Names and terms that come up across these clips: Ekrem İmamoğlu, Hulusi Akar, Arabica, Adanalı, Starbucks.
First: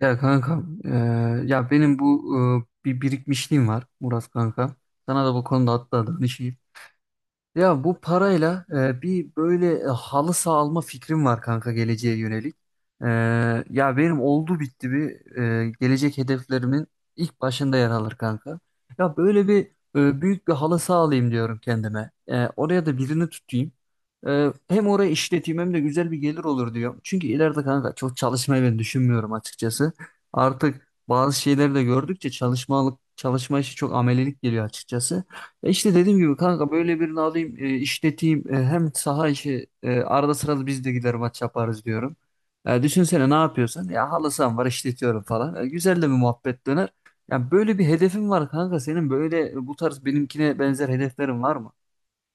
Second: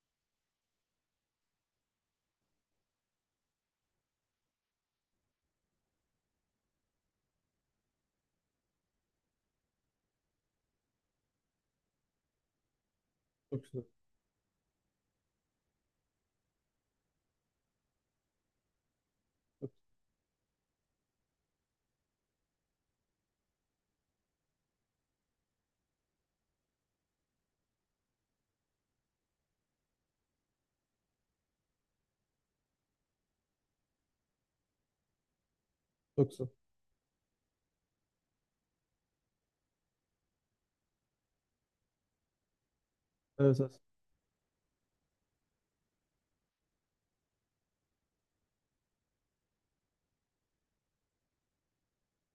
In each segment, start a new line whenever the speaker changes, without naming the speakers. Ya kanka, ya benim bu bir birikmişliğim var Murat kanka. Sana da bu konuda hatta danışayım. Ya bu parayla bir böyle halı saha alma fikrim var kanka geleceğe yönelik. E,
Çok güzel.
ya benim oldu bitti bir gelecek hedeflerimin ilk başında yer alır kanka. Ya böyle bir büyük bir halı saha alayım diyorum kendime. E, oraya da birini tutayım. Hem orayı işleteyim hem de güzel bir gelir olur diyorum. Çünkü ileride kanka çok çalışmayı ben düşünmüyorum açıkçası. Artık bazı şeyleri de gördükçe çalışmalık çalışma işi çok amelilik geliyor açıkçası. İşte dediğim
Çok
gibi
güzel.
kanka böyle birini alayım, işleteyim. Hem saha işi arada sırada biz de gider maç yaparız diyorum. Düşünsene ne
Evet, evet.
yapıyorsun? Ya halı saham var, işletiyorum falan. E, güzel de bir muhabbet döner. Yani böyle bir hedefin var kanka senin, böyle bu tarz benimkine benzer hedeflerin var mı?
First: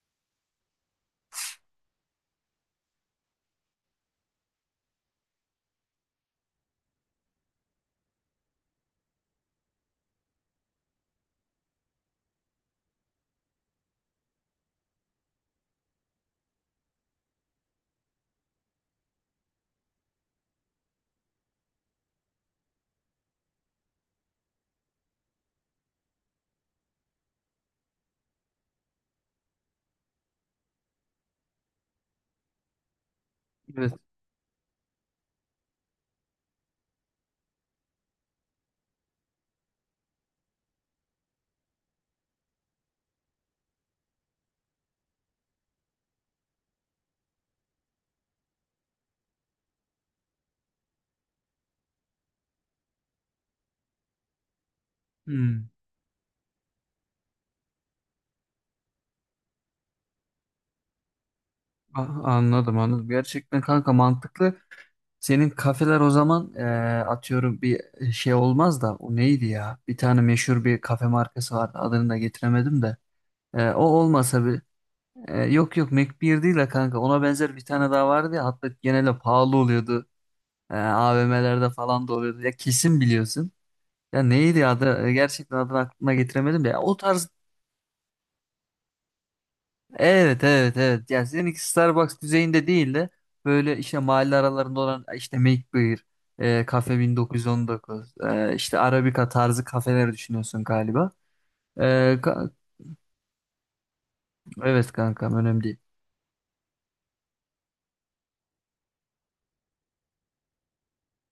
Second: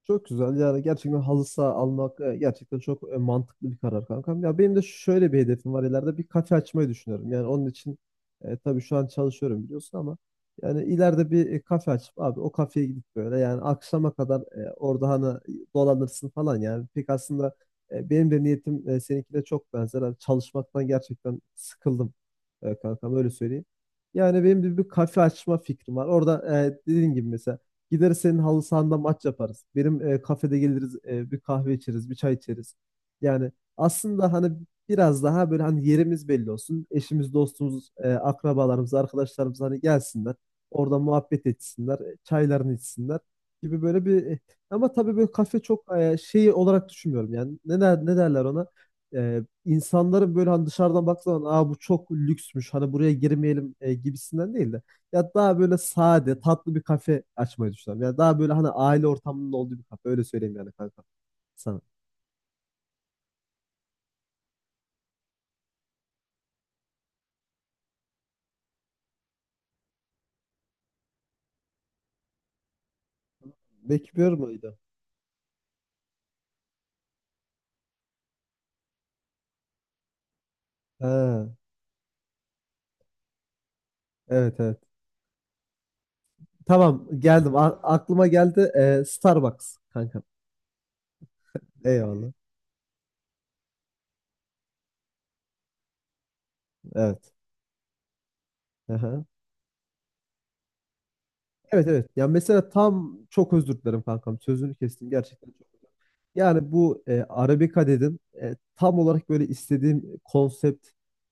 Çok güzel. Yani gerçekten halı saha almak gerçekten çok mantıklı bir karar kankam. Ya benim de şöyle bir hedefim var. İleride bir kafe açmayı düşünüyorum. Yani onun için tabii şu an çalışıyorum biliyorsun ama yani ileride bir kafe açıp abi o kafeye gidip böyle yani akşama kadar orada hani dolanırsın falan yani. Pek aslında benim de niyetim seninkine çok benzer. Hani çalışmaktan gerçekten sıkıldım kankam öyle söyleyeyim. Yani benim bir kafe açma fikrim var. Orada dediğin gibi mesela gideriz senin halı sahanda maç yaparız. Benim kafede geliriz, bir kahve içeriz, bir çay içeriz. Yani
Evet.
aslında hani biraz daha böyle hani yerimiz belli olsun. Eşimiz, dostumuz, akrabalarımız, arkadaşlarımız hani gelsinler. Orada muhabbet etsinler, çaylarını içsinler gibi böyle bir ama tabii böyle kafe çok şey olarak düşünmüyorum yani. Ne der, ne derler ona? İnsanların böyle hani dışarıdan baktığı zaman aa, bu çok lüksmüş hani buraya girmeyelim gibisinden değil de ya daha
Hmm.
böyle sade, tatlı bir kafe açmayı düşünüyorum. Ya daha böyle hani aile ortamının olduğu bir kafe. Öyle söyleyeyim yani kanka sana.
Ah, anladım anladım. Gerçekten kanka mantıklı. Senin kafeler o zaman, atıyorum bir şey olmaz da o neydi ya? Bir tane meşhur bir kafe markası vardı, adını da getiremedim de. E, o
Bekliyor
olmasa bir…
muydu?
Yok yok, Mac 1 değil de kanka, ona benzer bir tane daha vardı ya, hatta genelde pahalı oluyordu.
Ha,
AVM'lerde falan da oluyordu. Ya kesin biliyorsun. Ya
evet
neydi
evet.
adı? Gerçekten adını aklıma getiremedim de. Ya o
Tamam
tarz…
geldim. Aklıma geldi. Starbucks kanka.
Evet evet evet. Ya seninki Starbucks
Eyvallah.
düzeyinde değil de böyle işte mahalle aralarında olan, işte McBeer, Cafe
Evet.
1919, işte
Aha.
Arabica tarzı kafeler düşünüyorsun galiba. Ee,
Evet evet. Ya
ka-
mesela tam çok özür dilerim kankam. Sözünü
evet
kestim
kankam,
gerçekten
önemli
çok.
değil.
Yani bu Arabica dedim. Tam olarak böyle istediğim konsept,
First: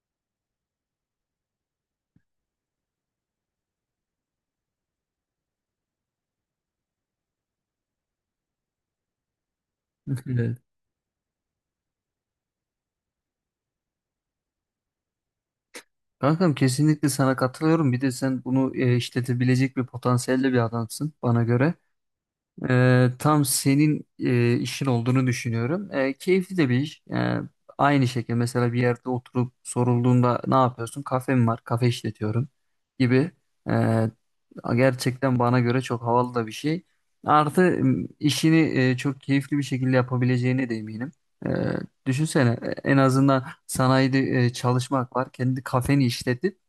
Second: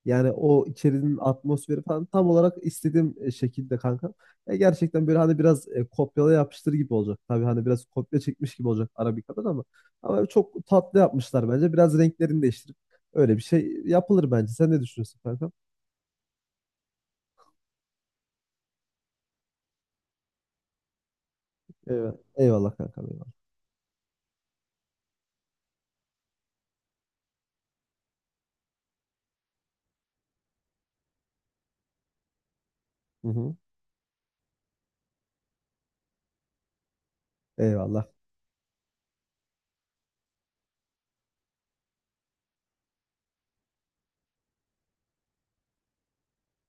yani o içerinin atmosferi falan tam olarak istediğim şekilde kankam. Gerçekten böyle hani biraz kopyala yapıştır gibi olacak. Tabii hani biraz kopya çekmiş gibi olacak Arabica'dan, ama çok tatlı yapmışlar bence. Biraz renklerini değiştirip öyle bir şey yapılır bence. Sen ne düşünüyorsun kankam?
Kankam kesinlikle sana katılıyorum. Bir de sen bunu işletebilecek bir potansiyelde bir adamsın bana göre.
Evet. Eyvallah kankam, eyvallah.
Tam senin işin olduğunu düşünüyorum. E, keyifli de bir iş. Aynı şekilde mesela bir yerde oturup sorulduğunda ne yapıyorsun? Kafem var, kafe işletiyorum
Hı
gibi.
hı.
E, gerçekten bana göre çok havalı da bir şey. Artı
Eyvallah.
işini çok keyifli bir şekilde yapabileceğine de eminim. E, düşünsene, en azından sanayide çalışmak var. Kendi kafeni işletip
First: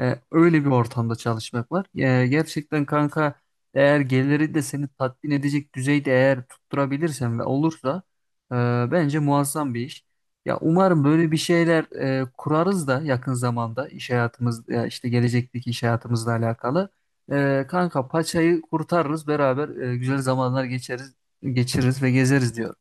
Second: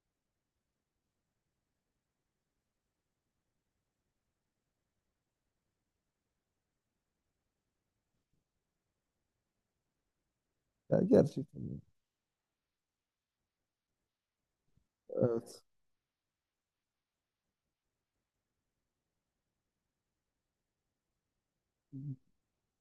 öyle bir ortamda çalışmak var. E, gerçekten kanka, eğer geliri de seni tatmin edecek düzeyde eğer tutturabilirsen ve olursa e, bence muazzam bir iş. Ya
Ya
umarım böyle bir
gerçekten.
şeyler kurarız da yakın zamanda, iş hayatımız ya işte
Evet.
gelecekteki iş hayatımızla alakalı. E, kanka paçayı kurtarırız beraber, güzel zamanlar geçiririz ve gezeriz diyorum.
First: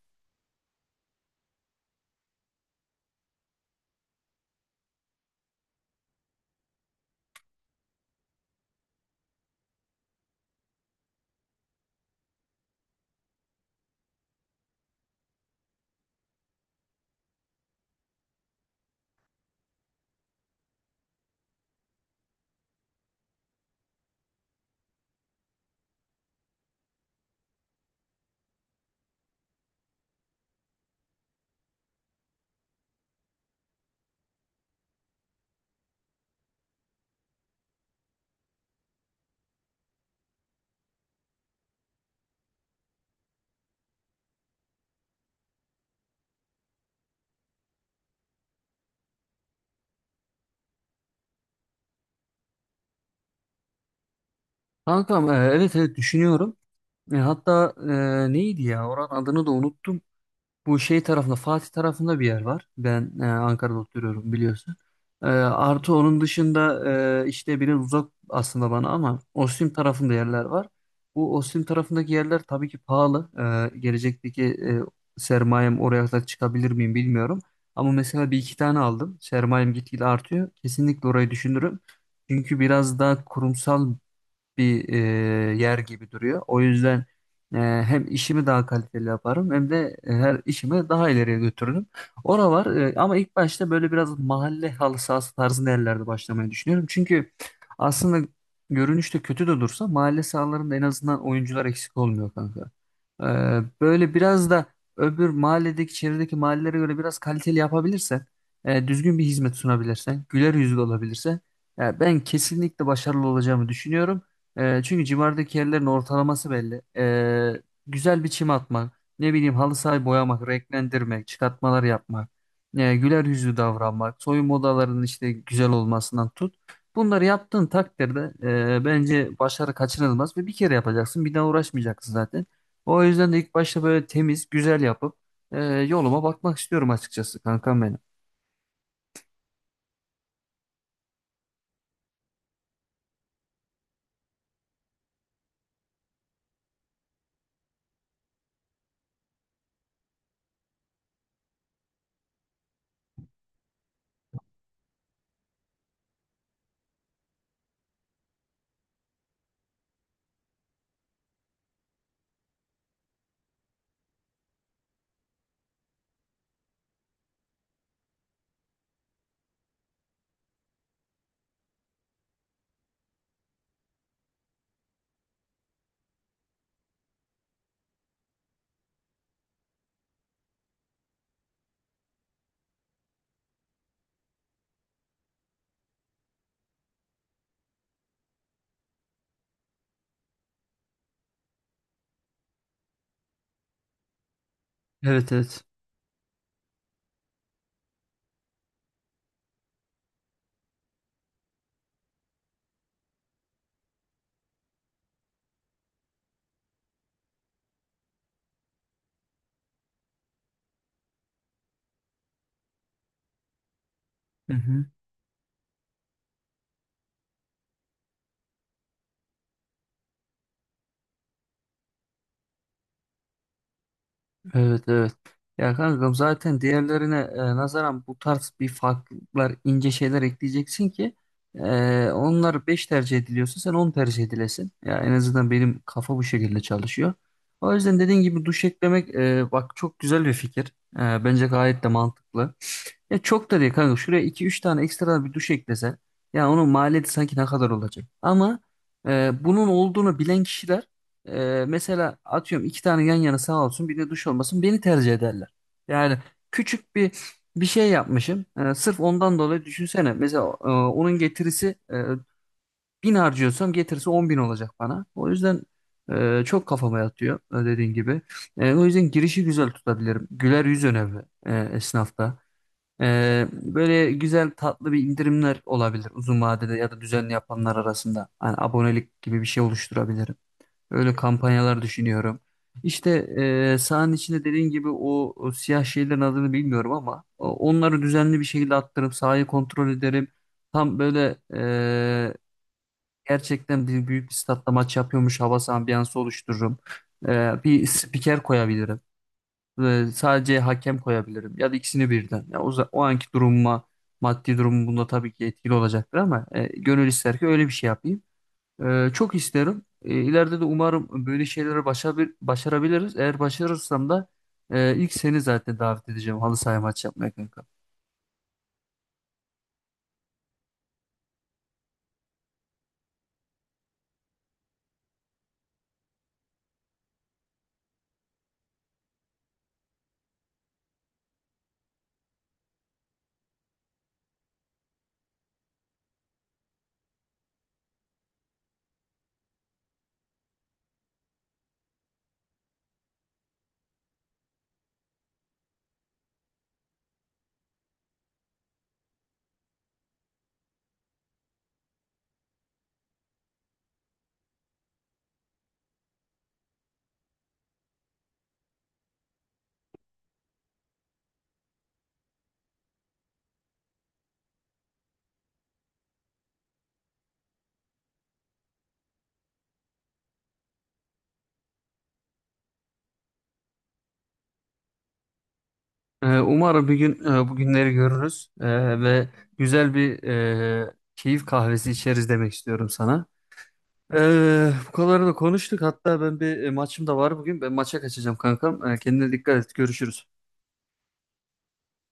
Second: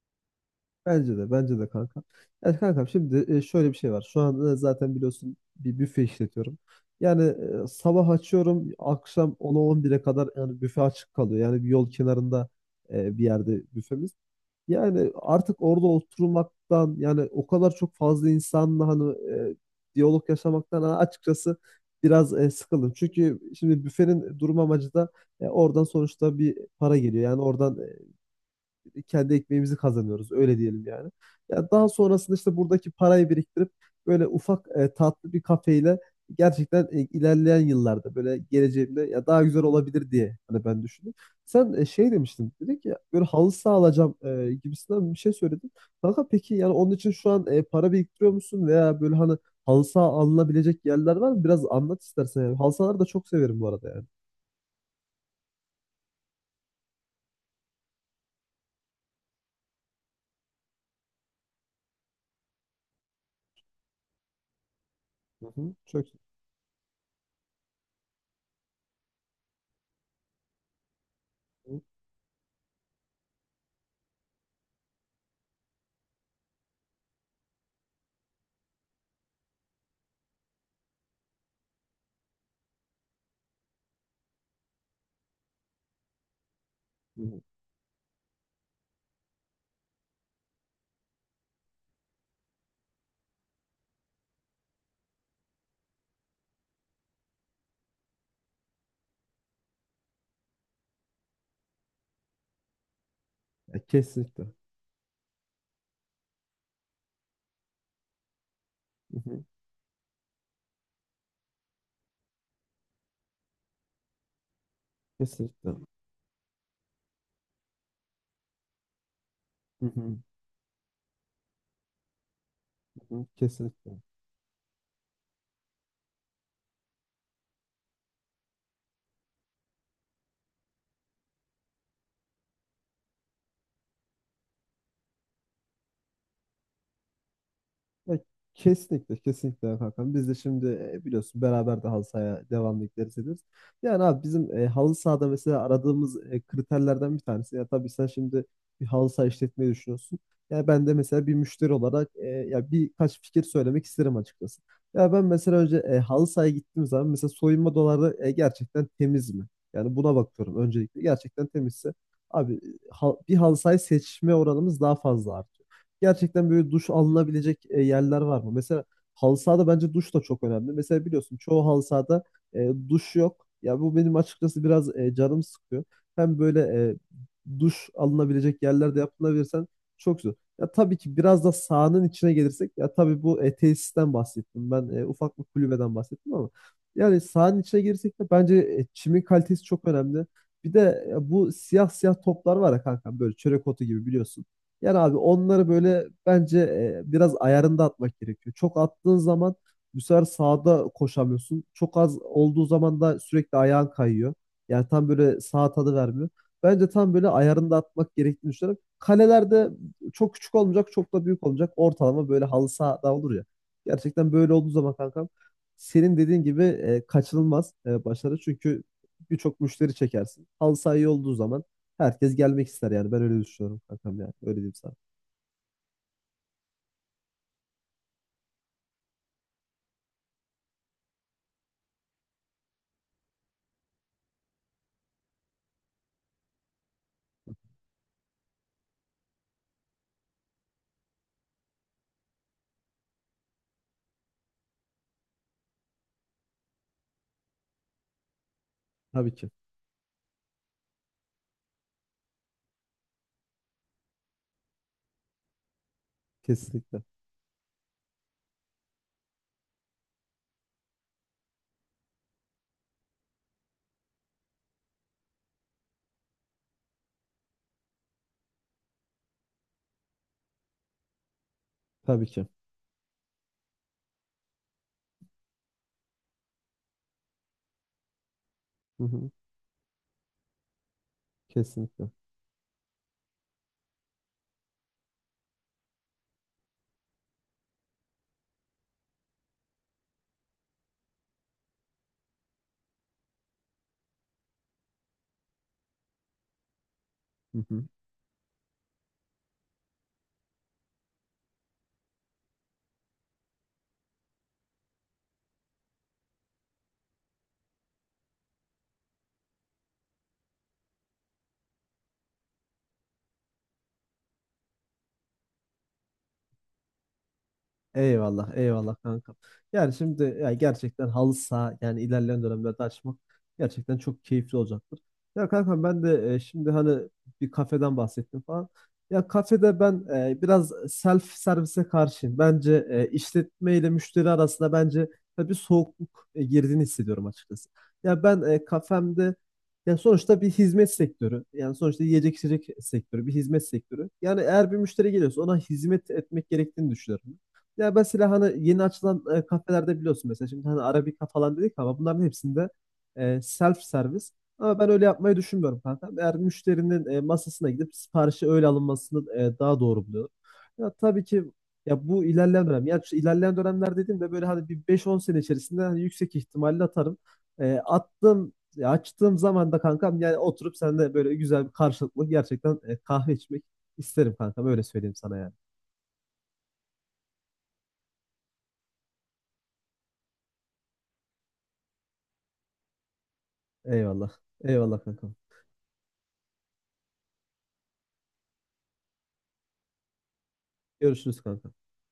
Bence de, bence de kanka. Yani kankam şimdi şöyle bir şey var. Şu an zaten biliyorsun bir büfe işletiyorum. Yani sabah açıyorum, akşam ona on bire kadar yani büfe açık kalıyor. Yani bir yol kenarında bir yerde büfemiz. Yani artık orada oturmaktan yani o kadar çok fazla insanla hani diyalog yaşamaktan hani açıkçası biraz sıkıldım. Çünkü şimdi büfenin durum amacı da oradan sonuçta bir para geliyor. Yani oradan kendi ekmeğimizi kazanıyoruz öyle diyelim yani. Ya daha sonrasında işte buradaki parayı biriktirip böyle ufak tatlı bir kafeyle gerçekten ilerleyen yıllarda böyle geleceğimde ya daha güzel olabilir diye hani ben düşündüm. Sen şey demiştin dedik ya, böyle halı saha alacağım gibisinden bir şey söyledin. Kanka peki, yani onun için şu an para biriktiriyor musun, veya böyle hani halı saha alınabilecek yerler var mı? Biraz anlat istersen yani. Halı sahaları da çok severim bu arada yani.
Kankam, evet evet düşünüyorum. Hatta neydi ya, oranın adını da unuttum. Bu şey tarafında, Fatih tarafında bir yer var. Ben Ankara'da oturuyorum biliyorsun.
Hı hı,
Artı
çok.
onun dışında işte biraz uzak aslında bana, ama Ostim tarafında yerler var. Bu Ostim
Hı
tarafındaki yerler tabii ki pahalı. Gelecekteki sermayem oraya kadar çıkabilir miyim bilmiyorum. Ama mesela bir iki tane aldım, sermayem gitgide artıyor, kesinlikle orayı düşünürüm. Çünkü biraz daha kurumsal bir yer gibi duruyor. O yüzden
hı.
e, hem işimi daha kaliteli yaparım, hem de her işimi daha ileriye götürürüm. Ora var ama ilk başta böyle biraz mahalle halı sahası tarzında yerlerde başlamayı düşünüyorum. Çünkü aslında görünüşte kötü de dursa, mahalle sahalarında en azından oyuncular eksik olmuyor kanka. E,
Ya
böyle
kesinlikle.
biraz da öbür mahalledeki, çevredeki mahallelere göre biraz kaliteli yapabilirsen, düzgün
Hı
bir
hı,
hizmet sunabilirsen, güler yüzlü olabilirsen, ya ben kesinlikle başarılı olacağımı düşünüyorum. Çünkü civardaki
kesinlikle.
yerlerin ortalaması belli. Güzel bir çim atmak, ne bileyim halı
Hı
sahayı
hı,
boyamak, renklendirmek, çıkartmalar yapmak,
hı
güler
hı,
yüzlü
Kesinlikle.
davranmak, soyunma odalarının işte güzel olmasından tut. Bunları yaptığın takdirde bence başarı kaçınılmaz, ve bir kere yapacaksın, bir daha uğraşmayacaksın zaten. O yüzden de ilk başta böyle temiz, güzel yapıp yoluma bakmak istiyorum açıkçası kankam benim.
Ya, kesinlikle, kesinlikle Hakan. Biz de şimdi biliyorsun beraber de halı sahaya devamlı gideriz ederiz. Yani abi bizim halı sahada mesela aradığımız kriterlerden bir tanesi. Ya tabii sen şimdi bir halı saha işletmeyi düşünüyorsun. Ya ben de mesela bir müşteri olarak ya birkaç fikir söylemek isterim açıkçası. Ya ben mesela önce halı sahaya gittiğim zaman mesela soyunma doları gerçekten temiz mi? Yani buna bakıyorum öncelikle. Gerçekten temizse abi, bir halı sahayı seçme oranımız daha fazla artıyor. Gerçekten böyle duş alınabilecek yerler var mı? Mesela halı sahada bence duş da çok önemli. Mesela biliyorsun çoğu halı sahada duş yok. Ya bu benim açıkçası biraz canım sıkıyor. Hem böyle duş alınabilecek yerlerde yapılabilirsen çok güzel. Ya tabii ki biraz da sahanın içine gelirsek, ya tabii bu tesisten bahsettim. Ben ufak bir kulübeden bahsettim ama yani sahanın içine girsek de bence çimin kalitesi çok önemli. Bir de bu siyah siyah toplar var ya kanka, böyle çörek otu gibi biliyorsun. Yani abi
Evet evet.
onları böyle bence biraz ayarında atmak gerekiyor. Çok attığın zaman bu sefer sağda koşamıyorsun. Çok az olduğu zaman da sürekli ayağın kayıyor. Yani tam böyle sağ tadı vermiyor. Bence tam böyle ayarında atmak gerektiğini düşünüyorum. Kaleler de çok küçük olmayacak, çok da büyük olmayacak. Ortalama böyle halı sahada olur ya. Gerçekten böyle
Hı
olduğu
hı.
zaman kankam senin dediğin gibi kaçınılmaz başarı. Çünkü birçok müşteri çekersin. Halı saha iyi olduğu zaman herkes gelmek ister yani. Ben öyle düşünüyorum kankam yani. Öyle diyeyim
Evet
sana.
evet. Ya kankam, zaten diğerlerine nazaran bu tarz bir farklar, ince şeyler ekleyeceksin ki e, onlar 5 tercih ediliyorsa sen 10 tercih edilesin. Ya en azından benim kafa bu şekilde çalışıyor. O yüzden dediğin gibi duş eklemek, bak çok güzel bir fikir. E, bence gayet de mantıklı. Ya çok da değil kanka, şuraya iki üç tane ekstra bir duş eklese, ya onun maliyeti sanki ne kadar olacak. Ama
Tabii ki.
bunun olduğunu bilen kişiler, mesela atıyorum iki tane yan yana sağ olsun bir de duş olmasın, beni tercih ederler. Yani küçük
Kesinlikle.
bir şey yapmışım. Sırf ondan dolayı düşünsene. Mesela onun getirisi, bin harcıyorsam getirisi on bin olacak bana. O yüzden çok kafama yatıyor, dediğin gibi. O yüzden girişi güzel tutabilirim. Güler yüz önemli
Tabii
esnafta.
ki.
Böyle güzel tatlı bir indirimler olabilir uzun vadede ya da düzenli yapanlar arasında. Hani
Hı
abonelik
hı.
gibi bir şey oluşturabilirim. Öyle kampanyalar
Kesinlikle.
düşünüyorum. İşte sahanın içinde dediğin gibi o siyah şeylerin adını bilmiyorum ama onları düzenli bir şekilde attırıp sahayı kontrol ederim. Tam böyle gerçekten büyük bir statta maç yapıyormuş havası, ambiyansı oluştururum.
Hı hı.
Bir spiker koyabilirim. Sadece hakem koyabilirim ya da ikisini birden. O anki durumuma, maddi durumum bunda tabii ki etkili olacaktır, ama gönül ister ki öyle bir şey yapayım. Çok isterim. İleride de umarım böyle şeyleri başarabiliriz. Eğer başarırsam da ilk seni zaten davet edeceğim halı saha maçı yapmaya kanka.
Eyvallah, eyvallah kanka. Yani şimdi ya gerçekten halı saha yani ilerleyen dönemlerde açmak gerçekten çok keyifli olacaktır. Ya kanka ben de şimdi hani bir kafeden bahsettim falan. Ya kafede ben biraz self servise karşıyım. Bence işletme ile müşteri arasında bence ya bir soğukluk girdiğini hissediyorum açıkçası. Ya ben kafemde, ya sonuçta bir hizmet sektörü. Yani sonuçta yiyecek içecek sektörü, bir hizmet sektörü. Yani eğer bir müşteri geliyorsa ona hizmet etmek gerektiğini düşünüyorum. Ya mesela hani yeni açılan kafelerde biliyorsun, mesela şimdi hani Arabica falan dedik ama bunların hepsinde self servis. Ama ben öyle yapmayı düşünmüyorum kanka. Eğer müşterinin masasına gidip siparişi öyle alınmasını daha doğru buluyorum. Ya tabii ki, ya bu ilerleyen dönem. Yani şu ilerleyen dönemler dediğimde böyle hani bir 5-10 sene içerisinde hani yüksek ihtimalle atarım. Attığım ya açtığım zaman da kankam yani oturup seninle böyle güzel bir karşılıklı gerçekten kahve içmek isterim kankam, öyle söyleyeyim sana yani.
Umarım bir gün bu günleri görürüz. Ve güzel bir keyif kahvesi içeriz demek istiyorum sana.
Eyvallah.
Bu
Eyvallah
kadarını da
kankam.
konuştuk. Hatta ben bir maçım da var bugün. Ben maça kaçacağım kankam. Kendine dikkat et. Görüşürüz.
Görüşürüz kanka.